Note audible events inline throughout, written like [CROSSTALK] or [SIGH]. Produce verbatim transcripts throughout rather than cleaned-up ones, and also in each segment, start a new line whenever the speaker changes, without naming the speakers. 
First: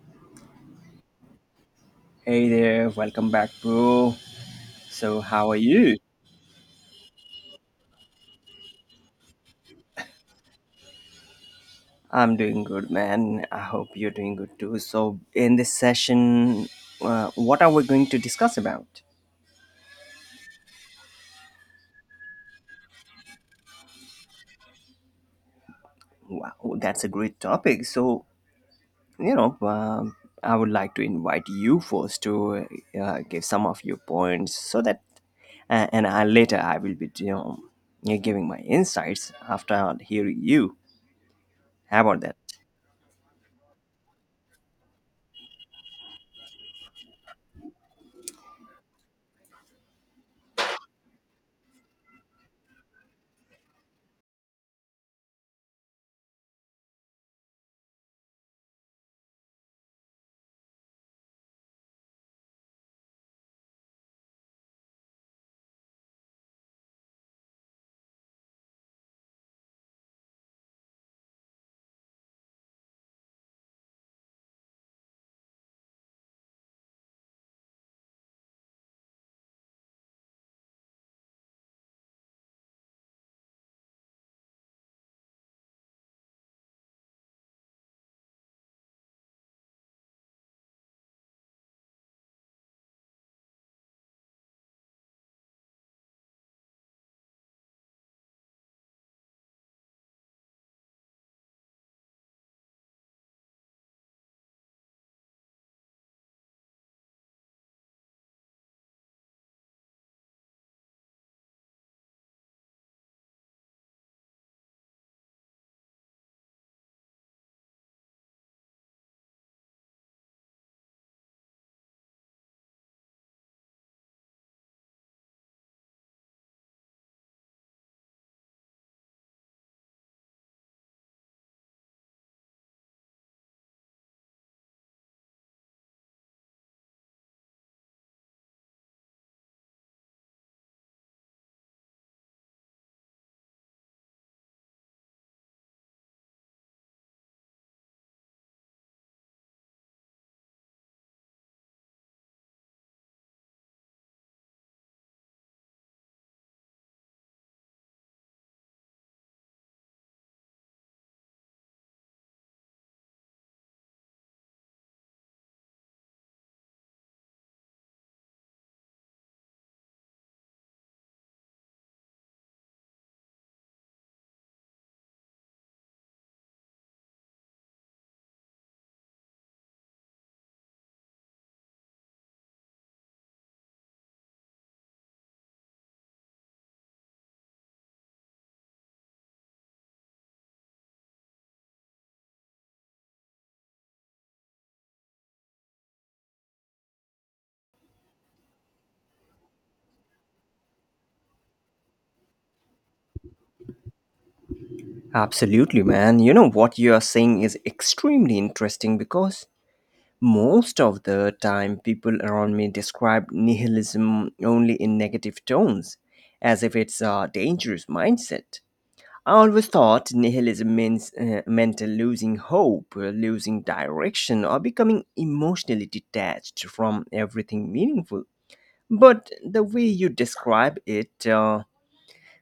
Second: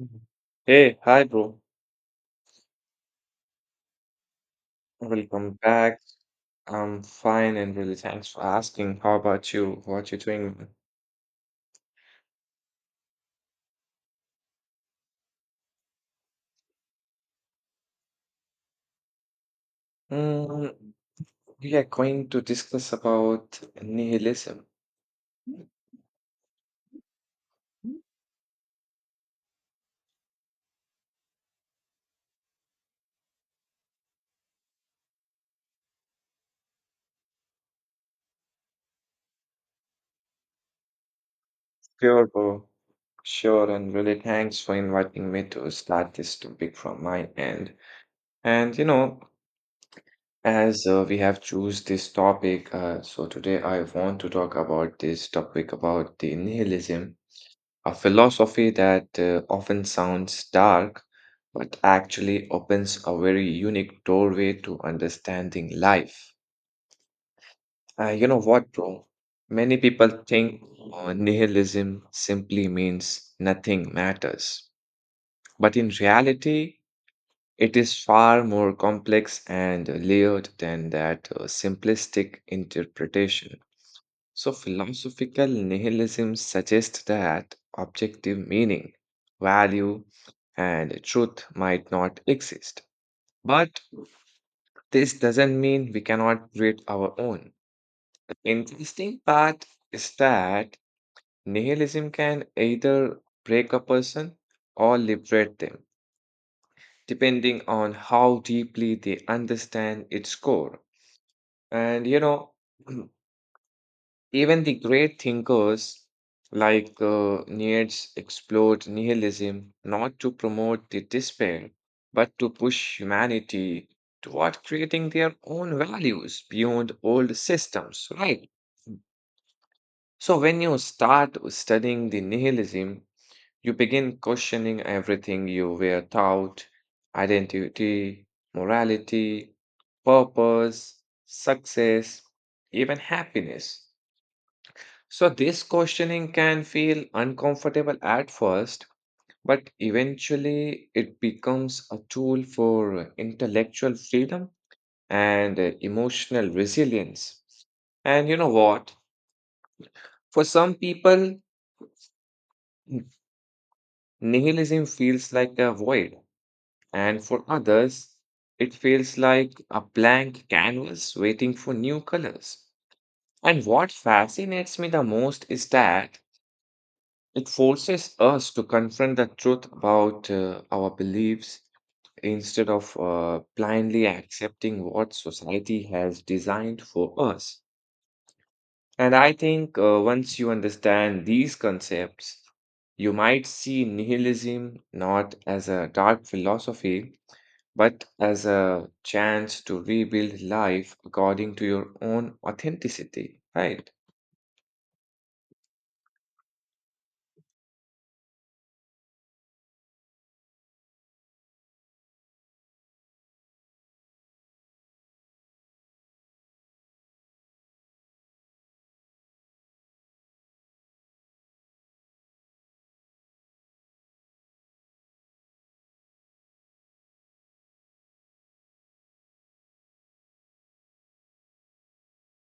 Mhm. Hey, hi, bro.
Hey there, welcome back, bro. So, how
Welcome
are you?
back. I'm fine and really thanks for asking. How about you? What you doing?
I'm doing good, man. I hope you're doing good too. So, in this session, uh, what are we going to discuss about?
Mm, we are going to discuss about nihilism.
Wow, that's a great topic. So, you know, um, I would like to invite you first to uh, give some of your points so that, uh, and I, later I will be, you know, giving my insights after hearing you. How about
Sure,
that?
bro. Sure, and really thanks for inviting me to start this topic from my end. And you know, as uh, we have choose this topic, uh, so today I want to talk about this topic about the nihilism, a philosophy that uh, often sounds dark, but actually opens a very unique doorway to understanding life. Uh, you know what, bro? Many people think uh, nihilism simply means nothing matters. But in reality, it is far more complex and layered than that uh, simplistic interpretation. So, philosophical nihilism suggests that objective meaning, value, and truth might not exist. But this doesn't mean we cannot create our own. The interesting part is that nihilism can either break a person or liberate them, depending on how deeply they understand its core. And you know, [CLEARS THROAT] even the great thinkers like uh, Nietzsche explored nihilism not to promote the despair, but to push humanity toward creating their own values beyond old systems, right? So when you start studying the nihilism, you begin questioning everything you were taught: identity, morality, purpose, success, even happiness. So, this questioning can feel uncomfortable at first, but eventually it becomes a tool for intellectual freedom and uh, emotional resilience. And you know what? For some people, nihilism feels like a void, and for others, it feels like a blank canvas waiting for new colors. And what fascinates me the most is that it forces us to confront the truth about uh, our beliefs instead of uh, blindly accepting what society has designed for us. And I think uh, once you understand these concepts, you might see nihilism not as a dark philosophy, but as a chance to rebuild life according to your own authenticity, right?
Absolutely, man. You know what you are saying is extremely interesting because most of the time people around me describe nihilism only in negative tones, as if it's a dangerous mindset. I always thought nihilism means uh, meant losing hope, uh, losing direction, or becoming emotionally detached from everything meaningful. But the way you describe it uh,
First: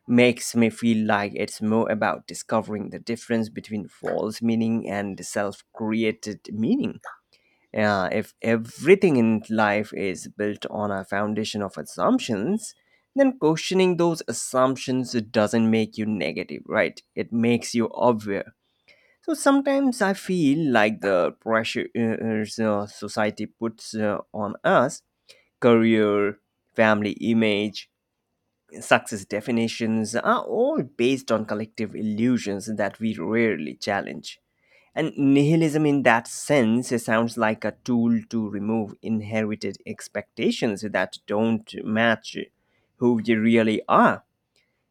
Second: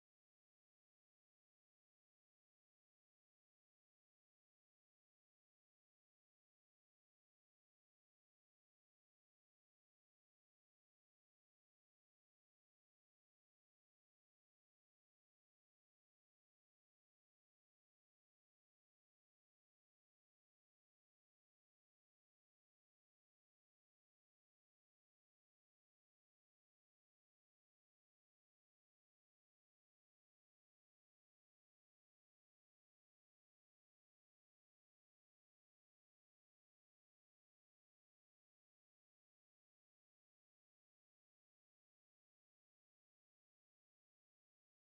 makes me feel like it's more about discovering the difference between false meaning and self created meaning. Uh, if everything in life is built on a foundation of assumptions, then questioning those assumptions doesn't make you negative, right? It makes you aware. So sometimes I feel like the pressure uh, uh, society puts uh, on us, career, family image, success definitions are all based on collective illusions that we rarely challenge. And nihilism, in that sense, sounds like a tool to remove inherited expectations that don't match who we really are.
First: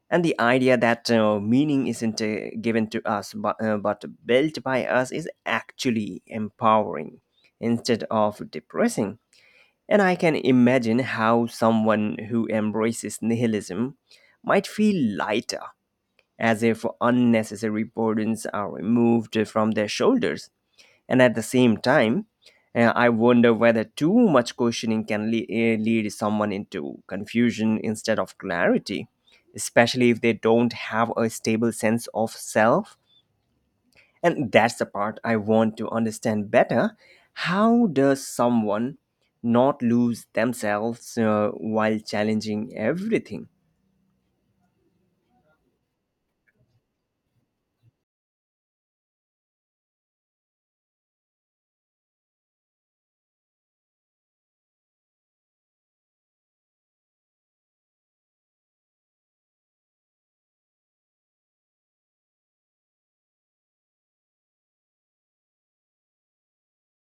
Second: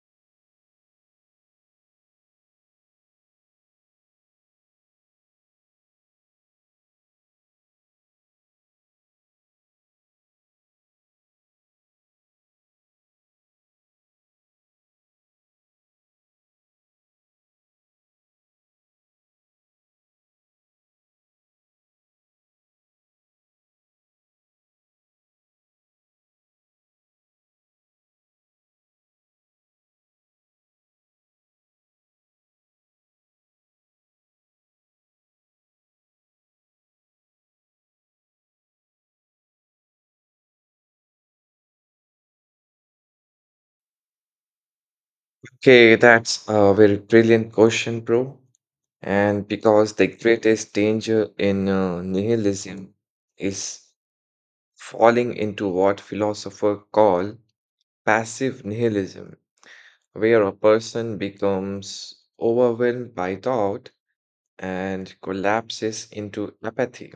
And the idea that uh, meaning isn't uh, given to us but, uh, but built by us is actually empowering instead of depressing. And I can imagine how someone who embraces nihilism might feel lighter, as if unnecessary burdens are removed from their shoulders. And at the same time, uh, I wonder whether too much questioning can le- eh, lead someone into confusion instead of clarity, especially if they don't have a stable sense of self. And that's the part I want to understand better. How does someone not lose themselves uh, while challenging everything?
Okay, that's a very brilliant question, bro. And because the greatest danger in uh, nihilism is falling into what philosophers call passive nihilism, where a person becomes overwhelmed by doubt and collapses into apathy.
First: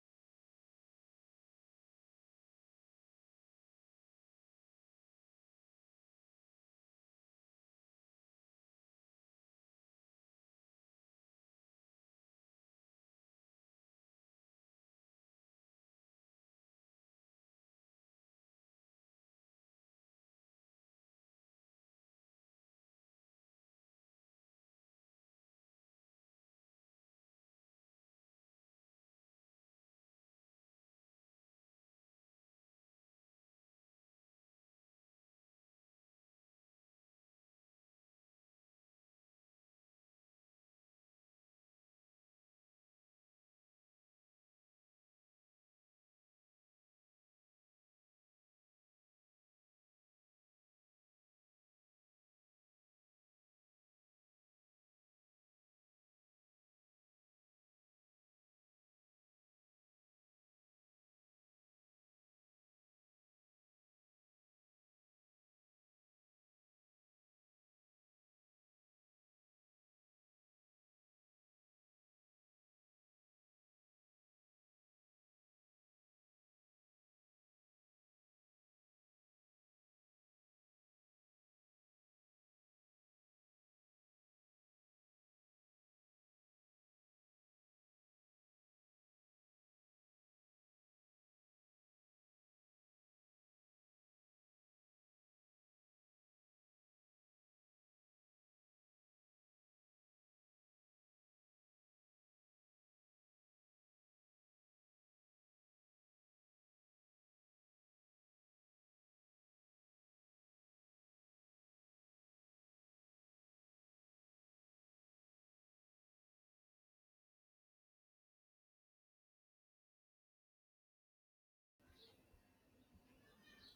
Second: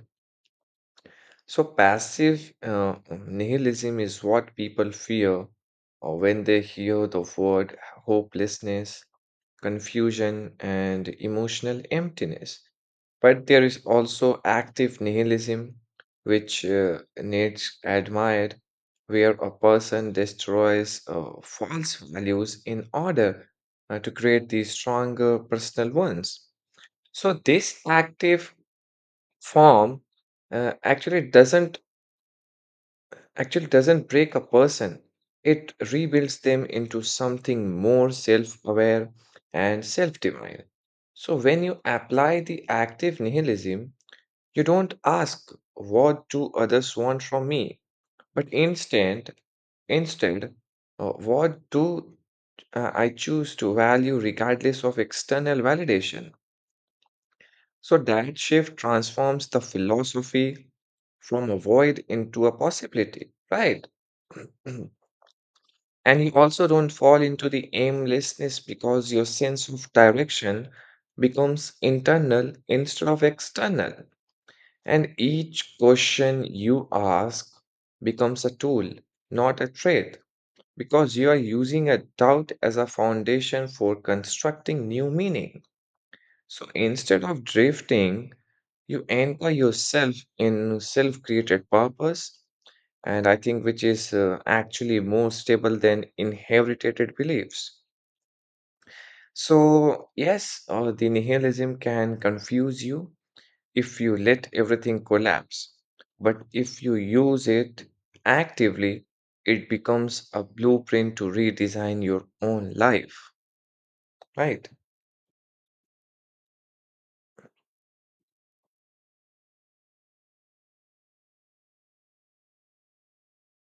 So, passive uh, nihilism is what people fear uh, when they hear the word: hopelessness, confusion, and emotional emptiness. But there is also active nihilism, which uh, needs admired, where a person destroys uh, false values in order uh, to create these stronger personal ones. So, this active form uh, actually doesn't actually doesn't break a person, it rebuilds them into something more self aware and self divine. So, when you apply the active nihilism, you don't ask, "What do others want from me?" but instead, instead, uh, what do uh, I choose to value regardless of external validation? So, that shift transforms the philosophy from a void into a possibility, right? [CLEARS THROAT] And you also don't fall into the aimlessness because your sense of direction becomes internal instead of external. And each question you ask becomes a tool, not a trait, because you are using a doubt as a foundation for constructing new meaning. So instead of drifting, you anchor yourself in self created purpose and I think which is uh, actually more stable than inherited beliefs. So, yes, uh, the nihilism can confuse you if you let everything collapse, but if you use it actively, it becomes a blueprint to redesign your own life, right?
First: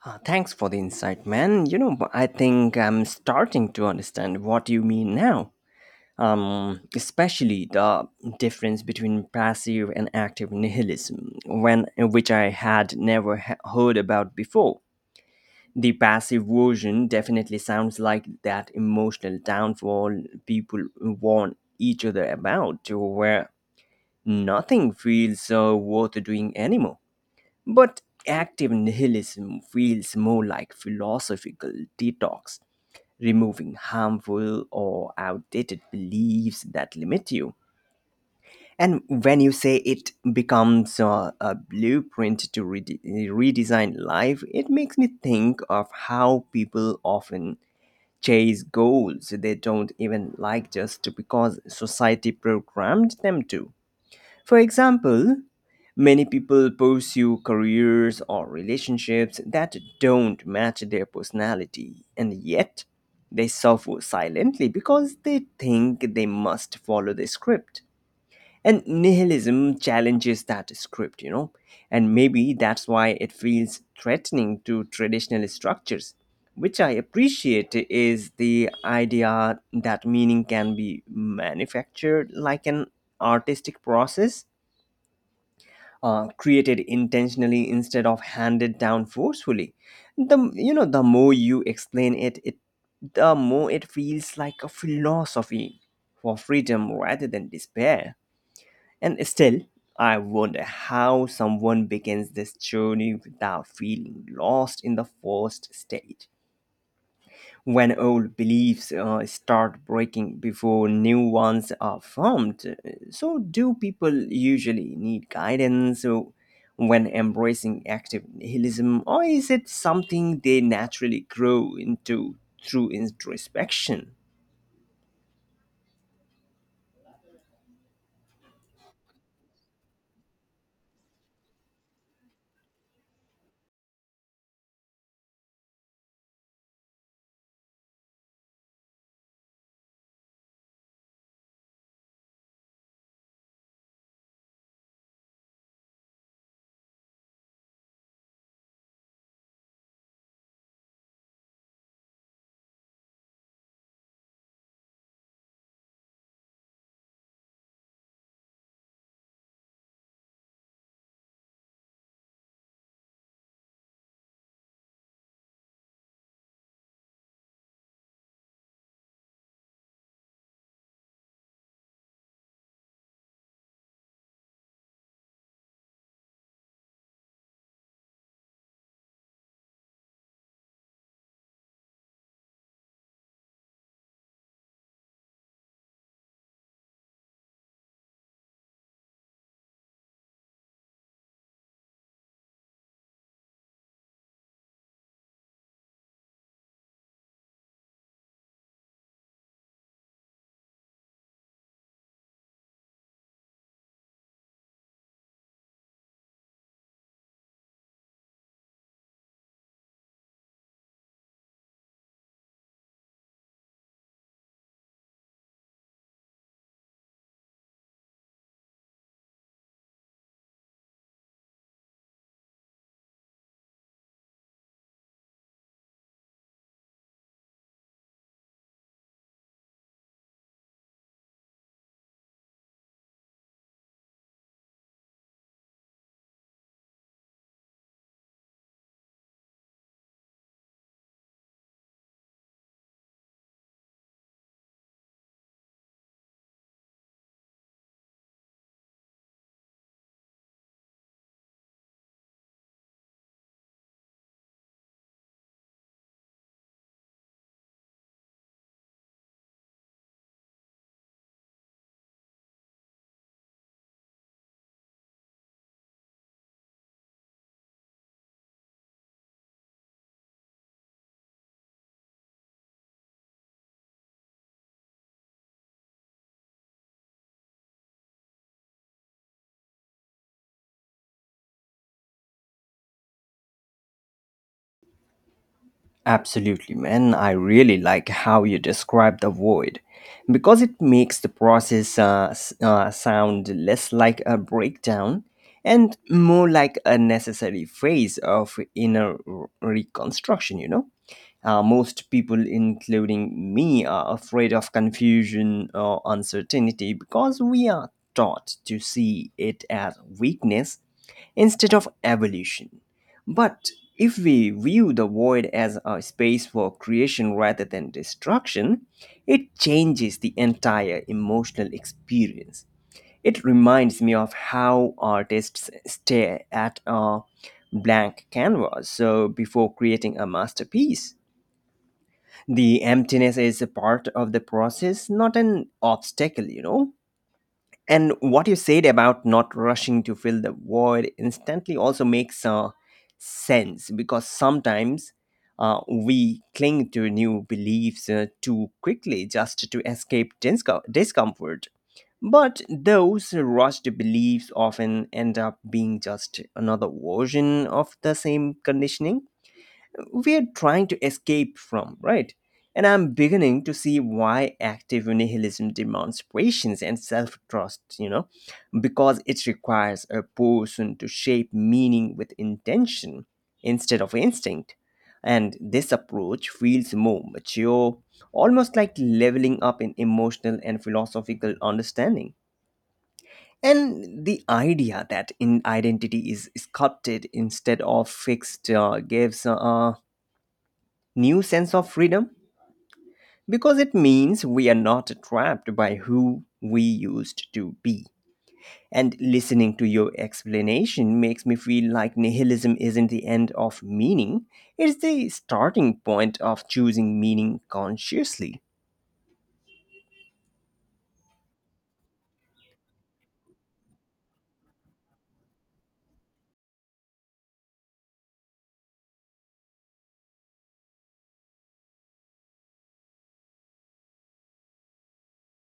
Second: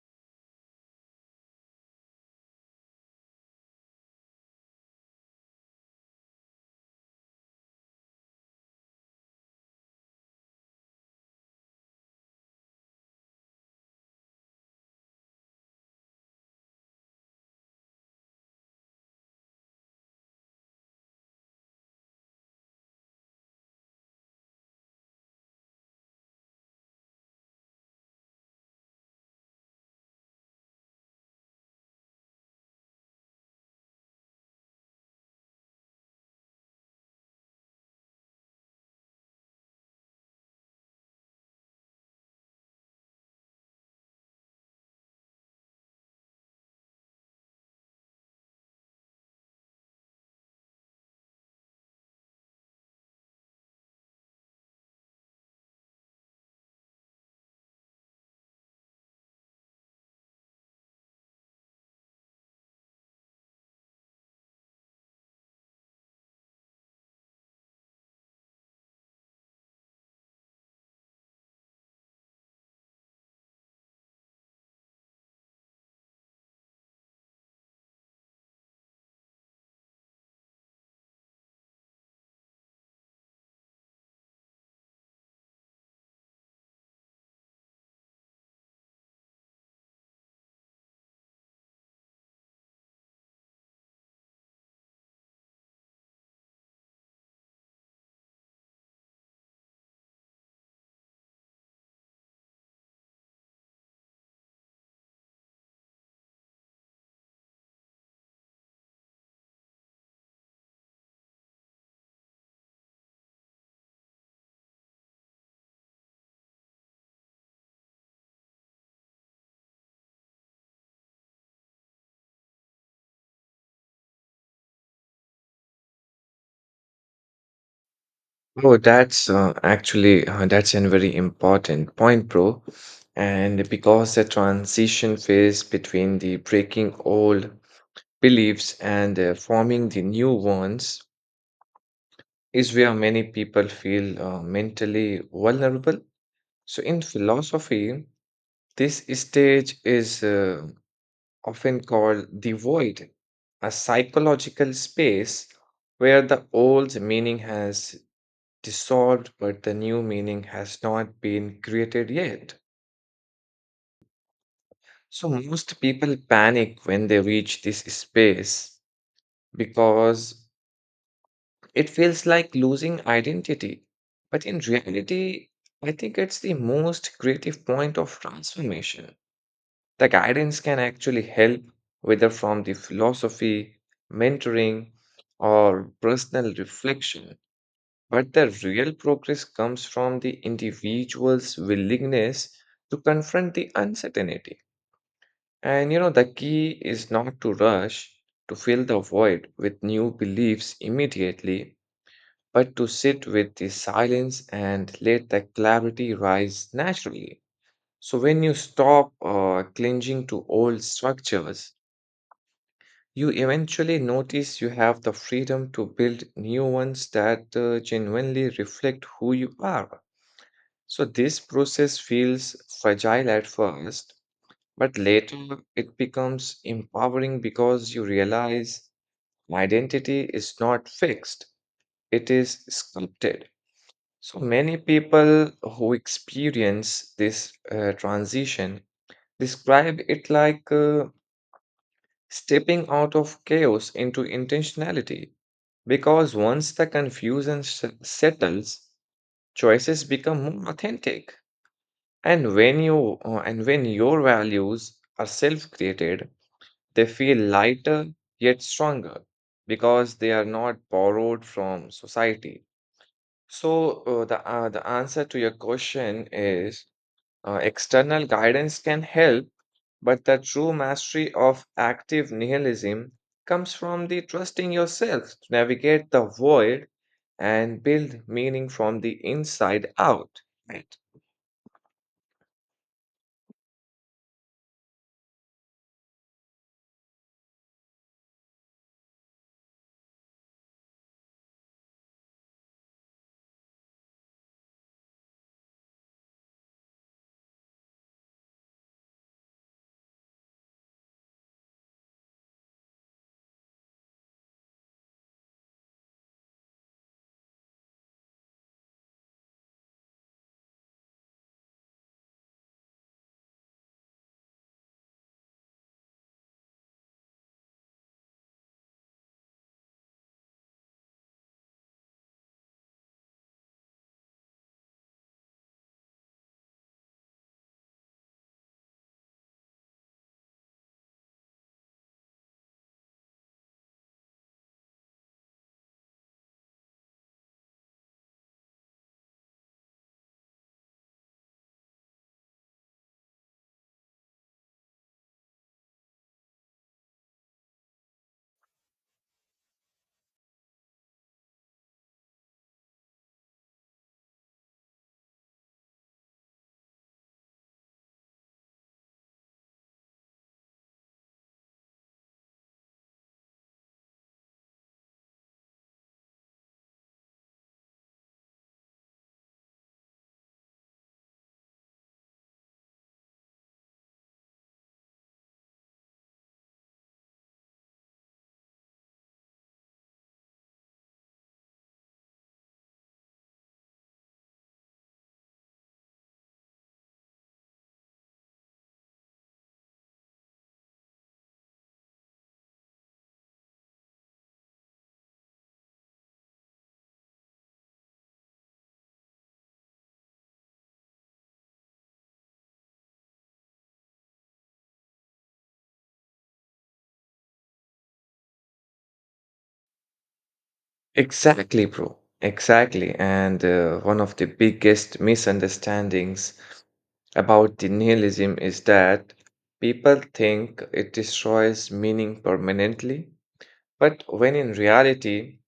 Uh, thanks for the insight, man. You know, I think I'm starting to understand what you mean now. Um, especially the difference between passive and active nihilism, when which I had never he- heard about before. The passive version definitely sounds like that emotional downfall people warn each other about, where nothing feels uh, worth doing anymore. But active nihilism feels more like philosophical detox, removing harmful or outdated beliefs that limit you. And when you say it becomes uh, a blueprint to rede- redesign life, it makes me think of how people often chase goals they don't even like just because society programmed them to. For example, many people pursue careers or relationships that don't match their personality, and yet they suffer silently because they think they must follow the script. And nihilism challenges that script, you know, and maybe that's why it feels threatening to traditional structures. Which I appreciate is the idea that meaning can be manufactured like an artistic process, uh, created intentionally instead of handed down forcefully. The you know the more you explain it, it the more it feels like a philosophy for freedom rather than despair. And still, I wonder how someone begins this journey without feeling lost in the first stage, when old beliefs uh, start breaking before new ones are formed. So, do people usually need guidance so when embracing active nihilism, or is it something they naturally grow into through introspection?
Oh, that's uh, actually uh, that's a very important point, bro. And because the transition phase between the breaking old beliefs and uh, forming the new ones is where many people feel uh, mentally vulnerable. So, in philosophy, this stage is uh, often called the void, a psychological space where the old meaning has dissolved but the new meaning has not been created yet. So, most people panic when they reach this space because it feels like losing identity. But in reality, I think it's the most creative point of transformation. The guidance can actually help, whether from the philosophy, mentoring, or personal reflection. But the real progress comes from the individual's willingness to confront the uncertainty. And you know, the key is not to rush to fill the void with new beliefs immediately but to sit with the silence and let the clarity rise naturally. So, when you stop uh, clinging to old structures, you eventually notice you have the freedom to build new ones that uh, genuinely reflect who you are. So, this process feels fragile at first, but later it becomes empowering because you realize identity is not fixed, it is sculpted. So many people who experience this uh, transition describe it like uh, stepping out of chaos into intentionality because once the confusion s- settles, choices become more authentic. And when you uh, and when your values are self-created, they feel lighter yet stronger because they are not borrowed from society. So uh, the uh, the answer to your question is: Uh, external guidance can help, but the true mastery of active nihilism comes from the trusting yourself to navigate the void and build meaning from the inside out. Right.
Absolutely, man. I really like how you describe the void because it makes the process uh, s- uh, sound less like a breakdown and more like a necessary phase of inner r- reconstruction, you know? Uh, most people, including me, are afraid of confusion or uncertainty because we are taught to see it as weakness instead of evolution. But if we view the void as a space for creation rather than destruction, it changes the entire emotional experience. It reminds me of how artists stare at a blank canvas so before creating a masterpiece. The emptiness is a part of the process, not an obstacle, you know. And what you said about not rushing to fill the void instantly also makes uh, sense because sometimes uh, we cling to new beliefs uh, too quickly just to escape disco- discomfort. But those rushed beliefs often end up being just another version of the same conditioning we are trying to escape from, right? And I'm beginning to see why active nihilism demands patience and self trust, you know, because it requires a person to shape meaning with intention instead of instinct. And this approach feels more mature, almost like leveling up in emotional and philosophical understanding. And the idea that in identity is sculpted instead of fixed uh, gives uh, new sense of freedom because it means we are not trapped by who we used to be. And listening to your explanation makes me feel like nihilism isn't the end of meaning, it's the starting point of choosing meaning consciously.
Exactly, bro. Exactly. And uh, one of the biggest misunderstandings about the nihilism is that people think it destroys meaning permanently, but when in reality,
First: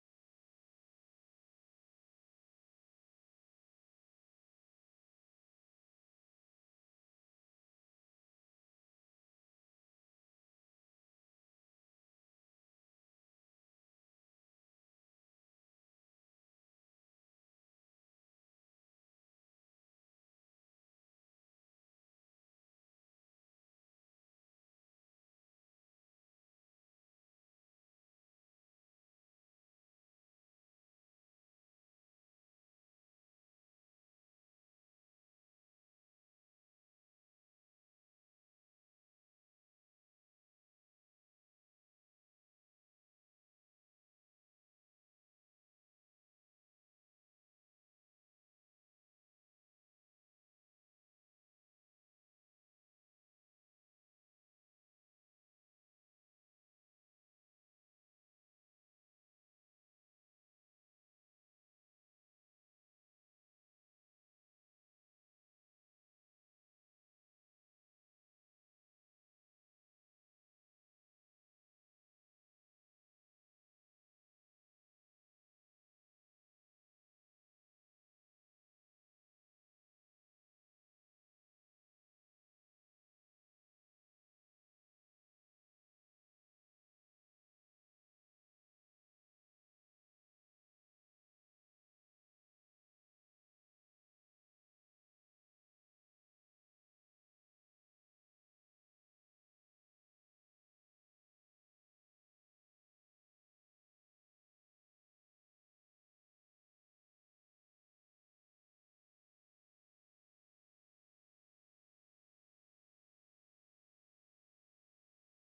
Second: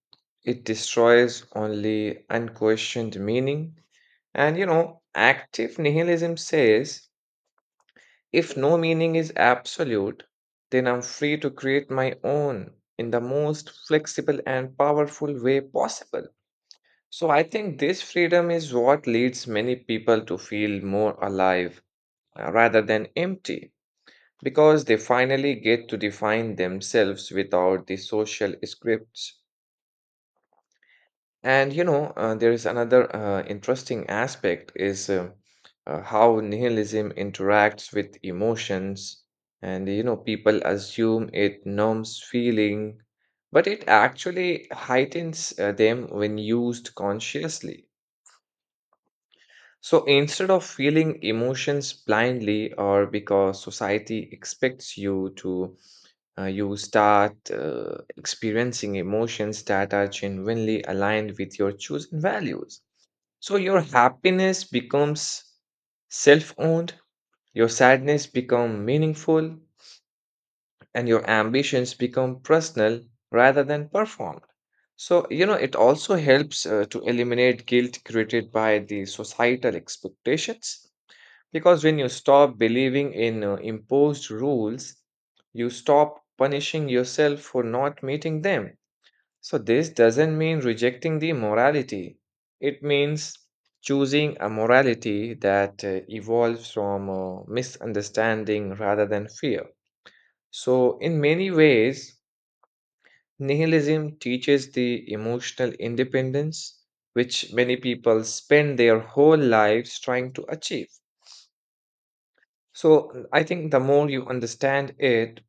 it destroys only unquestioned meaning. And you know, active nihilism says if no meaning is absolute, then I'm free to create my own in the most flexible and powerful way possible. So I think this freedom is what leads many people to feel more alive uh, rather than empty because they finally get to define themselves without the social scripts. And you know, uh, there is another uh, interesting aspect is uh, uh, how nihilism interacts with emotions. And you know, people assume it numbs feeling, but it actually heightens uh, them when used consciously. So instead of feeling emotions blindly or because society expects you to, uh, you start uh, experiencing emotions that are genuinely aligned with your chosen values. So your happiness becomes self-owned, your sadness become meaningful, and your ambitions become personal rather than performed. So, you know, it also helps uh, to eliminate guilt created by the societal expectations because when you stop believing in uh, imposed rules, you stop punishing yourself for not meeting them. So, this doesn't mean rejecting the morality, it means choosing a morality that uh, evolves from uh, misunderstanding rather than fear. So, in many ways, nihilism teaches the emotional independence which many people spend their whole lives trying to achieve. So uh, I think the more you understand it,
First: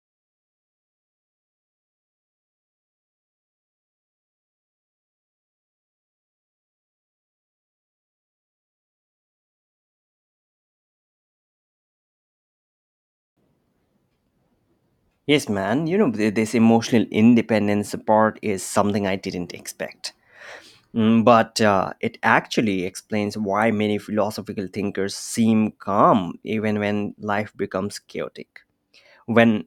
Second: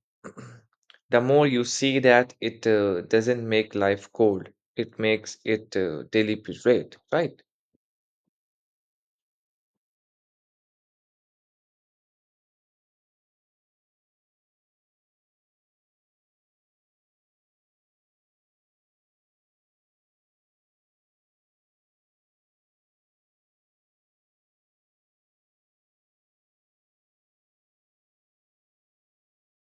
[CLEARS THROAT] the more you see that it uh, doesn't make life cold. It makes it uh, deliberate, right?
Yes, man, you know, th- this emotional independence part is something I didn't expect. Mm, But uh, it actually explains why many philosophical thinkers seem calm even when life becomes chaotic. When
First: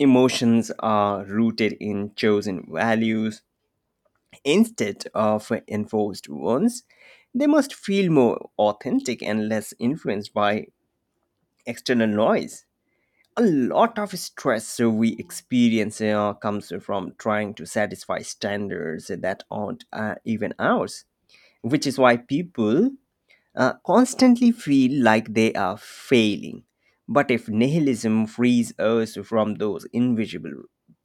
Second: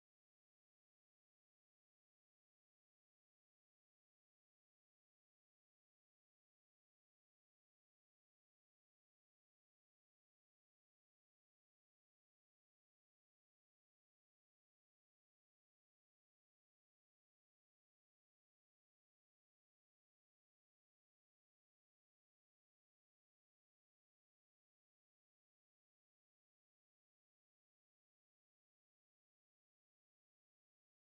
emotions are rooted in chosen values instead of enforced ones. They must feel more authentic and less influenced by external noise. A lot of stress we experience uh, comes from trying to satisfy standards that aren't uh, even ours, which is why people uh, constantly feel like they are failing. But if nihilism frees us from those invisible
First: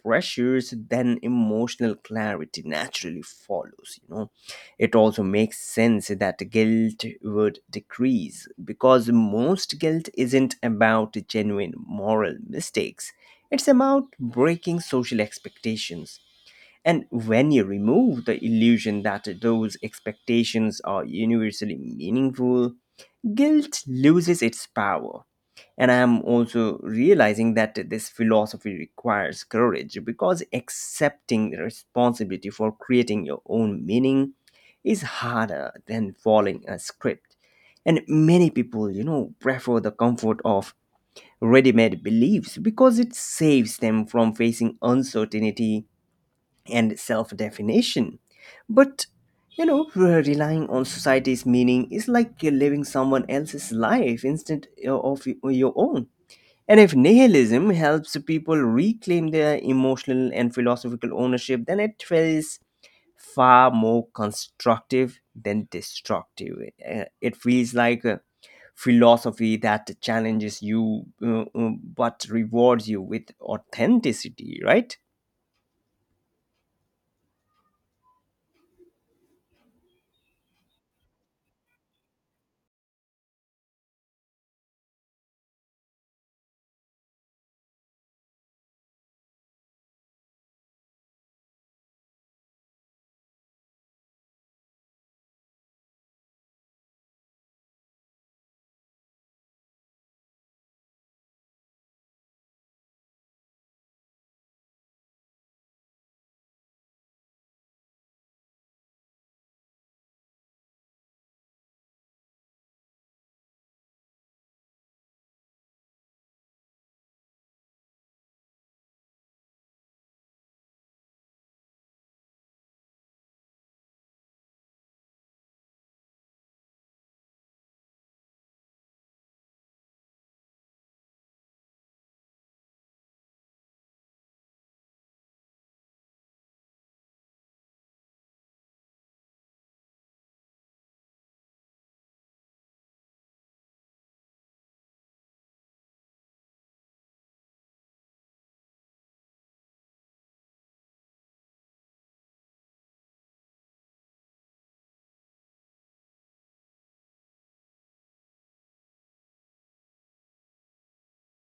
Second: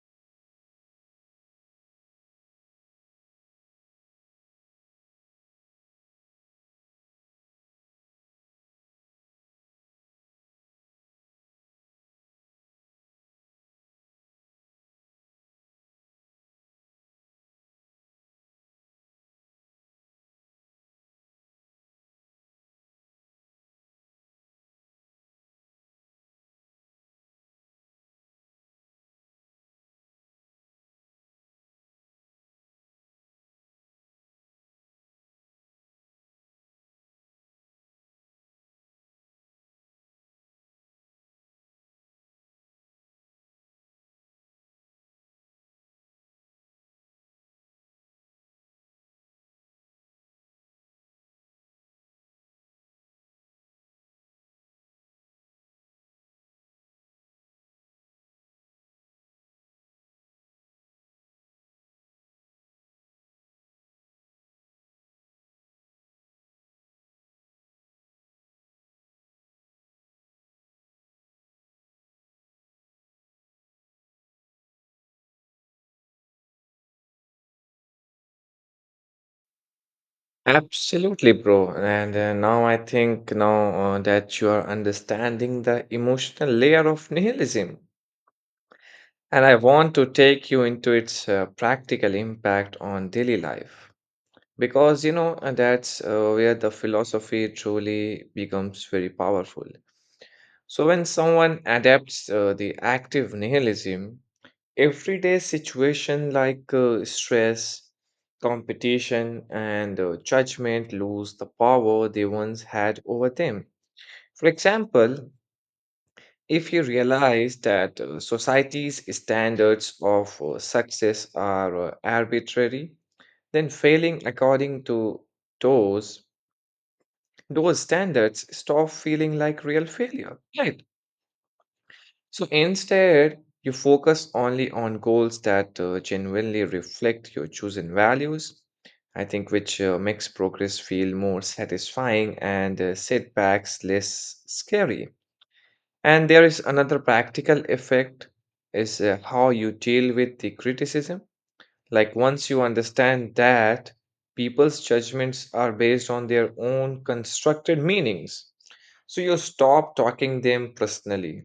pressures, then emotional clarity naturally follows. You know, it also makes sense that guilt would decrease because most guilt isn't about genuine moral mistakes, it's about breaking social expectations. And when you remove the illusion that those expectations are universally meaningful, guilt loses its power. And I am also realizing that this philosophy requires courage because accepting responsibility for creating your own meaning is harder than following a script. And many people, you know, prefer the comfort of ready made beliefs because it saves them from facing uncertainty and self definition. But you know, relying on society's meaning is like living someone else's life instead of your own. And if nihilism helps people reclaim their emotional and philosophical ownership, then it feels far more constructive than destructive. Uh, It feels like a philosophy that challenges you uh, uh, but rewards you with authenticity, right?
Absolutely, bro. And uh, now I think now uh, that you are understanding the emotional layer of nihilism, and I want to take you into its uh, practical impact on daily life. Because, you know, uh, that's uh, where the philosophy truly becomes very powerful. So, when someone adapts uh, the active nihilism, everyday situation like uh, stress, competition, and uh, judgment lose the power they once had over them. For example, if you realize that uh, society's standards of uh, success are uh, arbitrary, then failing according to those those standards stop feeling like real failure, right? So instead, you focus only on goals that uh, genuinely reflect your chosen values, I think, which uh, makes progress feel more satisfying and uh, setbacks less scary. And there is another practical effect is uh, how you deal with the criticism, like, once you understand that people's judgments are based on their own constructed meanings, so you stop talking them personally.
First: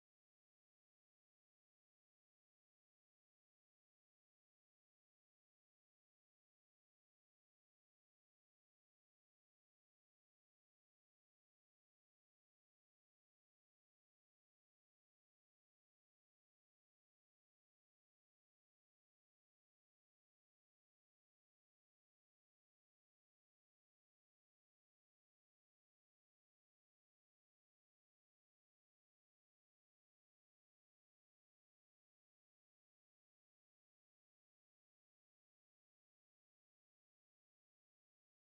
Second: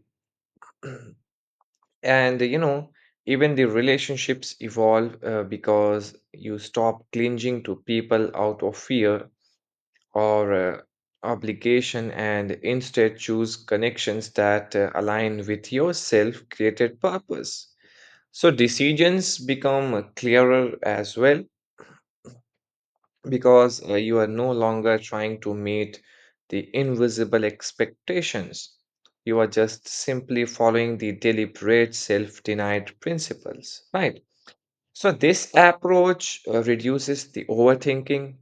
And, you know, even the relationships evolve uh, because you stop clinging to people out of fear or uh, obligation and instead choose connections that uh, align with your self created purpose. So decisions become uh, clearer as well because uh, you are no longer trying to meet the invisible expectations. You are just simply following the deliberate self denied principles, right? So, this approach uh, reduces the overthinking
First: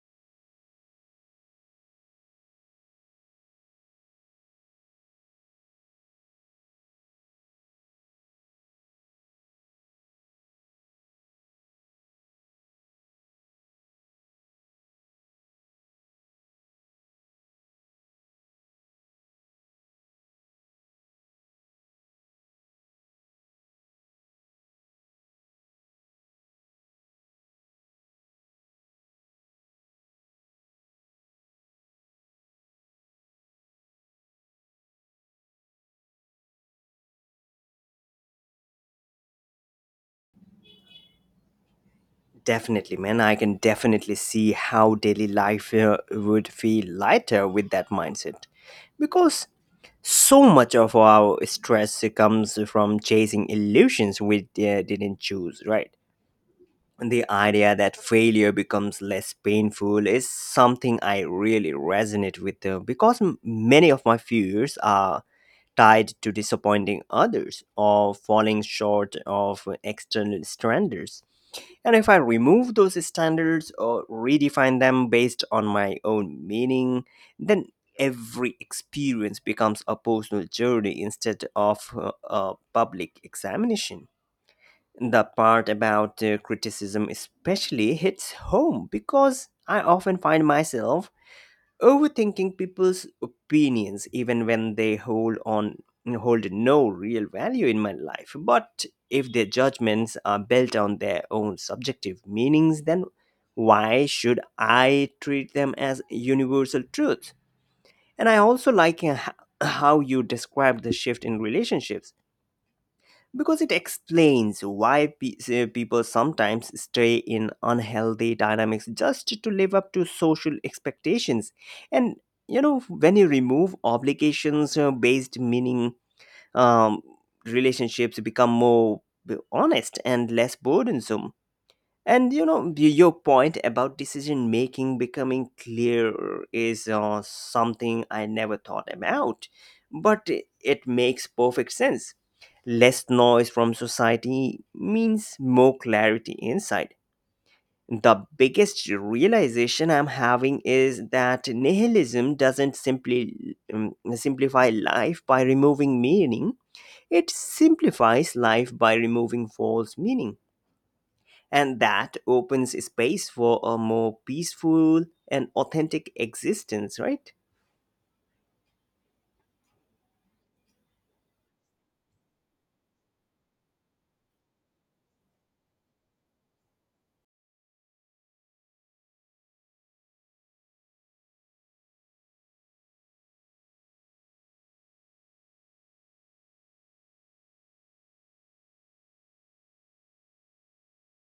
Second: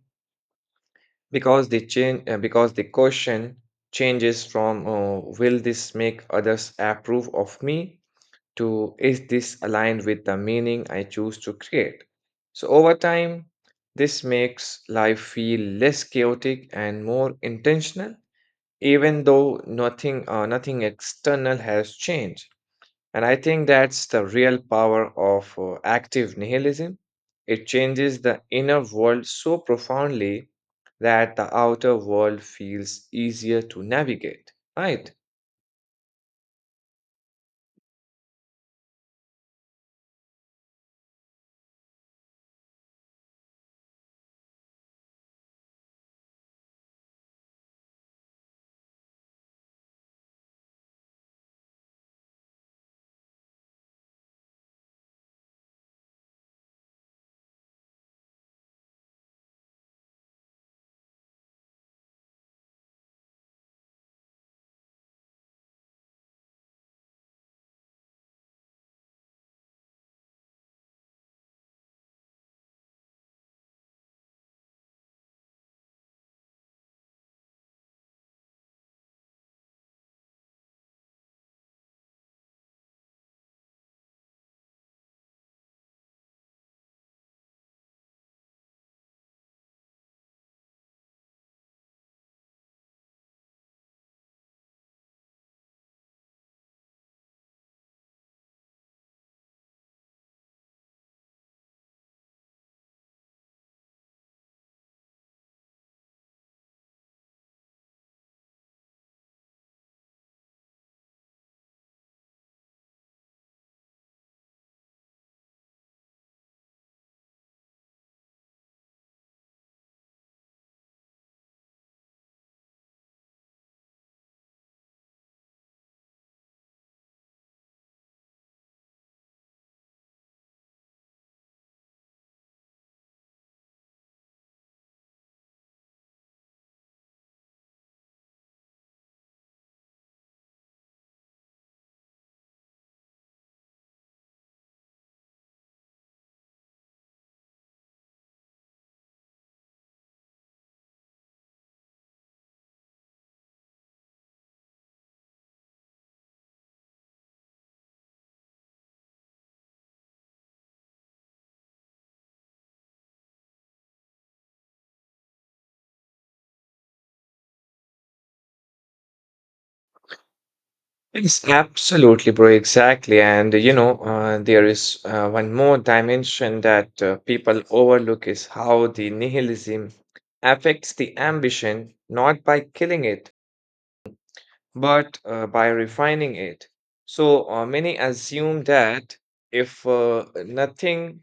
because the, change, uh, because the question changes from uh, will this make others approve of me to is this aligned with the meaning I choose to create? So, over time, this makes life feel less chaotic and more intentional, even though nothing, uh, nothing external has changed. And I think that's the real power of uh, active nihilism. It changes the inner world so profoundly that the outer world feels easier to navigate, right?
Definitely, man. I can definitely see how daily life uh, would feel lighter with that mindset. Because so much of our stress comes from chasing illusions we uh, didn't choose, right? The idea that failure becomes less painful is something I really resonate with uh, because m- many of my fears are tied to disappointing others or falling short of external standards, and if I remove those standards or redefine them based on my own meaning, then every experience becomes a personal journey instead of uh, a public examination. The part about uh, criticism especially hits home because I often find myself overthinking people's opinions, even when they hold on hold no real value in my life. But if their judgments are built on their own subjective meanings, then why should I treat them as universal truth? And I also like uh, h- how you described the shift in relationships because it explains why pe- uh, people sometimes stay in unhealthy dynamics just to live up to social expectations, and you know when you remove obligations uh, based meaning, um, relationships become more honest and less burdensome. And you know, y- your point about decision making becoming clear is uh, something I never thought about, but i- it makes perfect sense. Less noise from society means more clarity inside. The biggest realization I'm having is that nihilism doesn't simply um, simplify life by removing meaning, it simplifies life by removing false meaning, and that opens space for a more peaceful and authentic existence, right?
Yes, absolutely, bro. Exactly. And you know, uh, there is uh, one more dimension that uh, people overlook is how the nihilism affects the ambition, not by killing it, but uh, by refining it. So uh, many assume that if uh, nothing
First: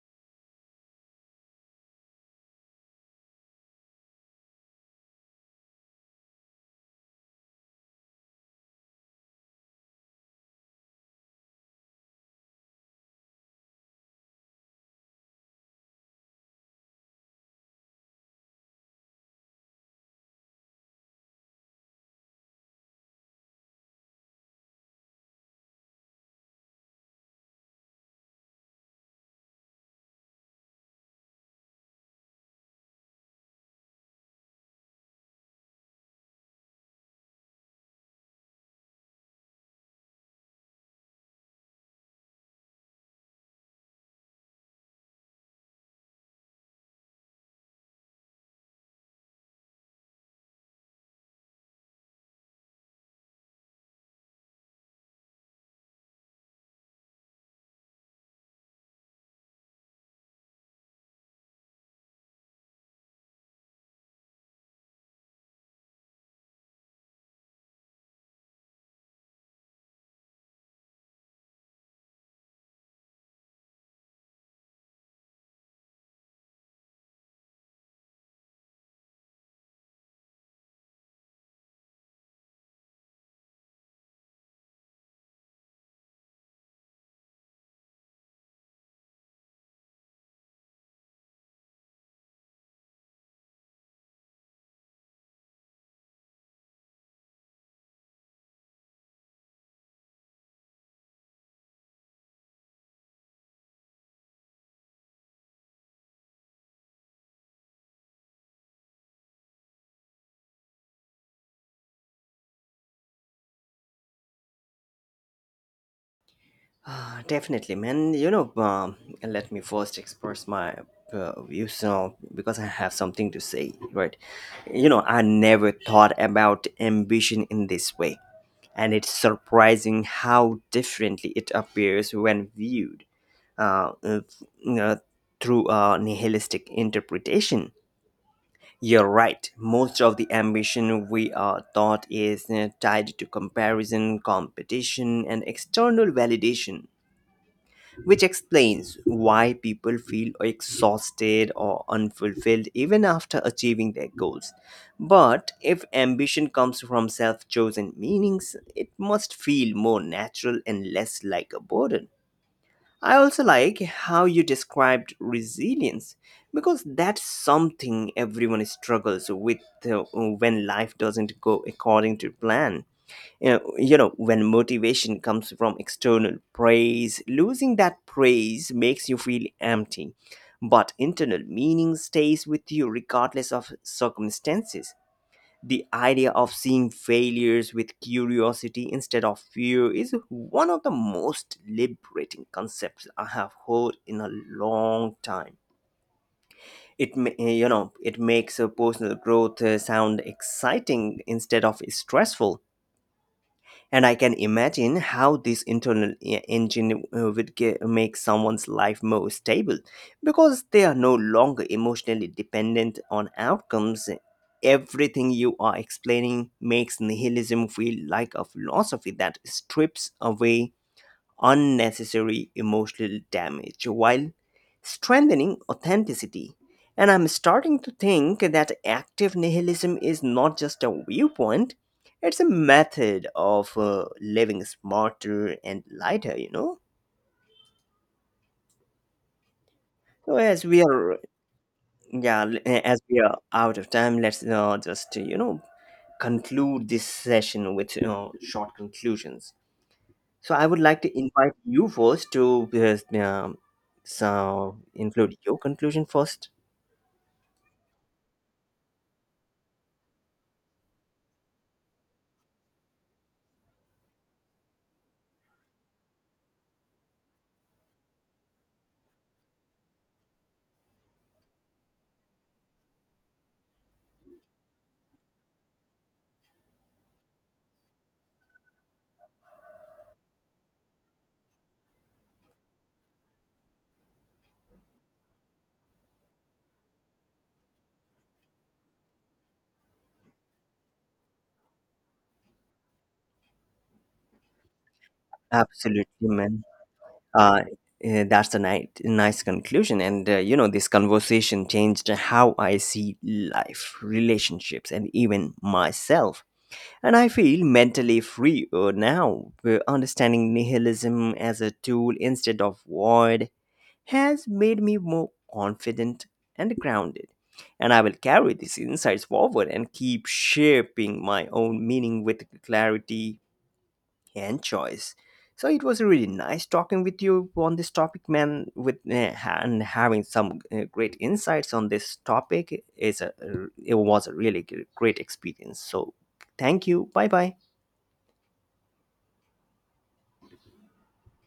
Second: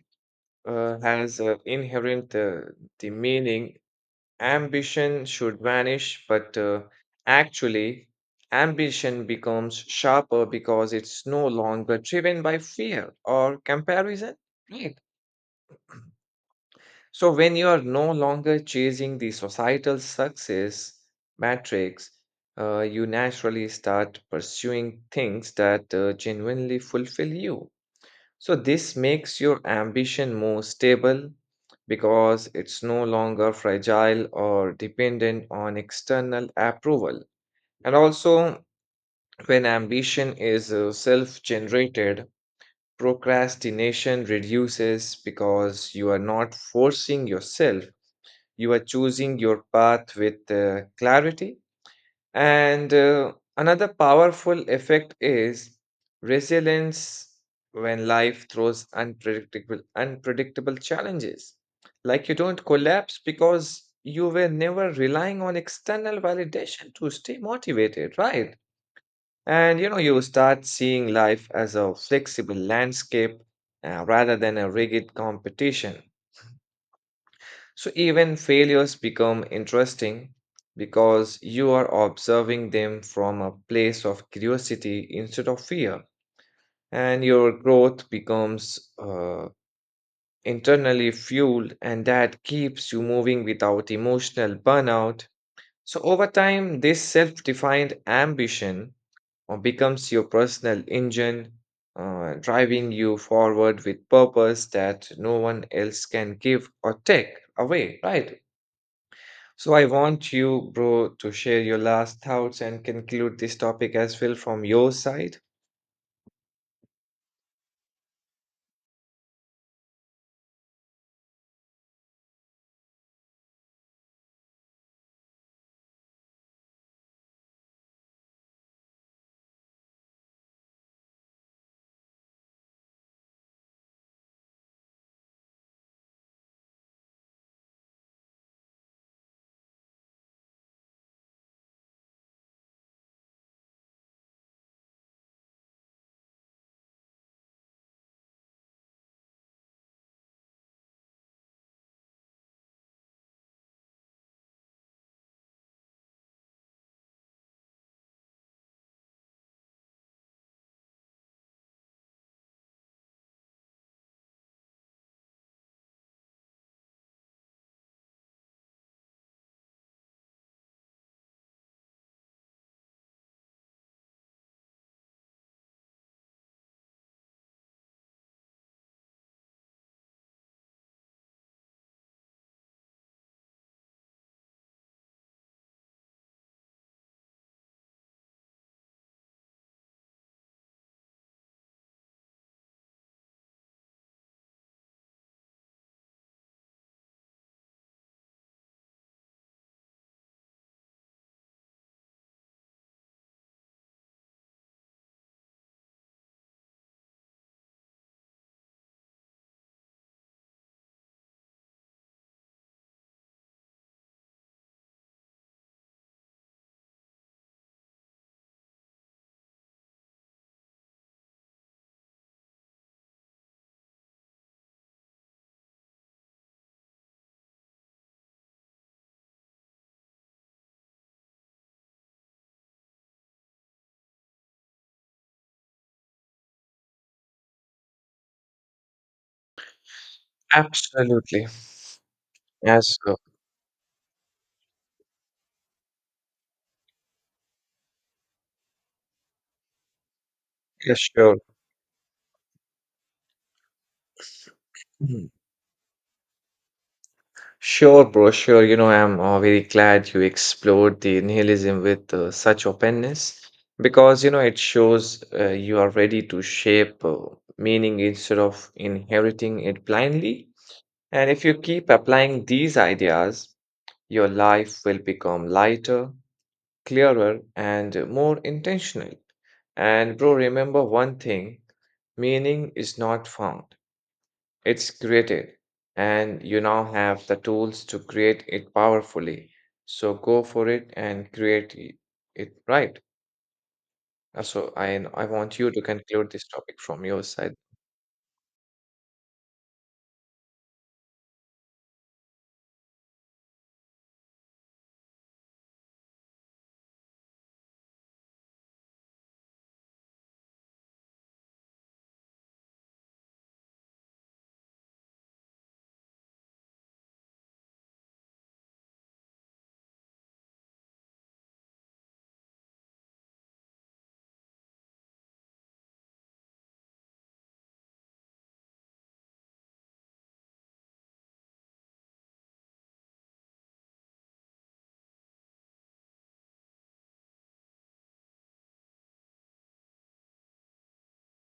uh, has uh, inherent uh, the meaning ambition should vanish, but uh, actually, ambition becomes sharper because it's no longer driven by fear or comparison. Right. So, when you are no longer chasing the societal success matrix, uh, you naturally start pursuing things that uh, genuinely fulfill you. So, this makes your ambition more stable because it's no longer fragile or dependent on external approval. And also, when ambition is self generated, procrastination reduces because you are not forcing yourself, you are choosing your path with uh, clarity, and uh, another powerful effect is resilience when life throws unpredictable unpredictable challenges. Like you don't collapse because you were never relying on external validation to stay motivated, right? And you know, you start seeing life as a flexible landscape uh, rather than a rigid competition. So even failures become interesting because you are observing them from a place of curiosity instead of fear. And your growth becomes uh, internally fueled, and that keeps you moving without emotional burnout. So over time, this self defined ambition uh, becomes your personal engine, uh, driving you forward with purpose that no one else can give or take away, right? So I want you, bro, to share your last thoughts and conclude this topic as well from your side.
Ah, definitely, man. You know um, let me first express my uh, views now because I have something to say, right? You know, I never thought about ambition in this way, and it's surprising how differently it appears when viewed uh, uh, you know, through a nihilistic interpretation. You're right. Most of the ambition we are taught is uh, tied to comparison, competition, and external validation, which explains why people feel exhausted or unfulfilled even after achieving their goals. But if ambition comes from self chosen meanings, it must feel more natural and less like a burden. I also like how you described resilience because that's something everyone struggles with uh, when life doesn't go according to plan. You know, you know, when motivation comes from external praise, losing that praise makes you feel empty. But internal meaning stays with you regardless of circumstances. The idea of seeing failures with curiosity instead of fear is one of the most liberating concepts I have heard in a long time. It ma- you know it makes a personal growth uh, sound exciting instead of stressful, and I can imagine how this internal e- engine uh, would ge- make someone's life more stable because they are no longer emotionally dependent on outcomes. Everything you are explaining makes nihilism feel like a philosophy that strips away unnecessary emotional damage while strengthening authenticity. And I'm starting to think that active nihilism is not just a viewpoint, it's a method of uh, living smarter and lighter, you know? So as we are,
Absolutely.
yeah, l-
Yes,
as
sir.
we are out of time, let's uh, just, you know, conclude this session with, you know, short conclusions. So I would
Yes,
like to
sure.
invite you first to uh, um, so
Mhm.
include your conclusion first.
Sure, bro, sure. You know, I'm uh, very glad you explored the nihilism with uh, such openness because, you know, it shows uh, you are ready to shape uh, meaning instead of inheriting it blindly. And if you keep applying these ideas, your life will become lighter, clearer, and more intentional. And, bro, remember one thing, meaning is not found. It's created, and you now have the tools to create it powerfully. So go for it and create i- it, right. Uh, So I I want you to
Absolutely,
conclude this
man.
topic from your side.
Uh, uh, that's a nice, nice conclusion. And uh, you know, this conversation changed how I see life, relationships, and even myself. And I feel mentally free uh, now, uh, understanding nihilism as a tool instead of void has made me more confident and grounded. And I will carry these insights forward and keep shaping my own meaning with clarity and choice. So it was really nice talking with you on this topic, man. With eh, and having some eh, great insights on this topic is a it was a really great experience. So thank you. Bye bye.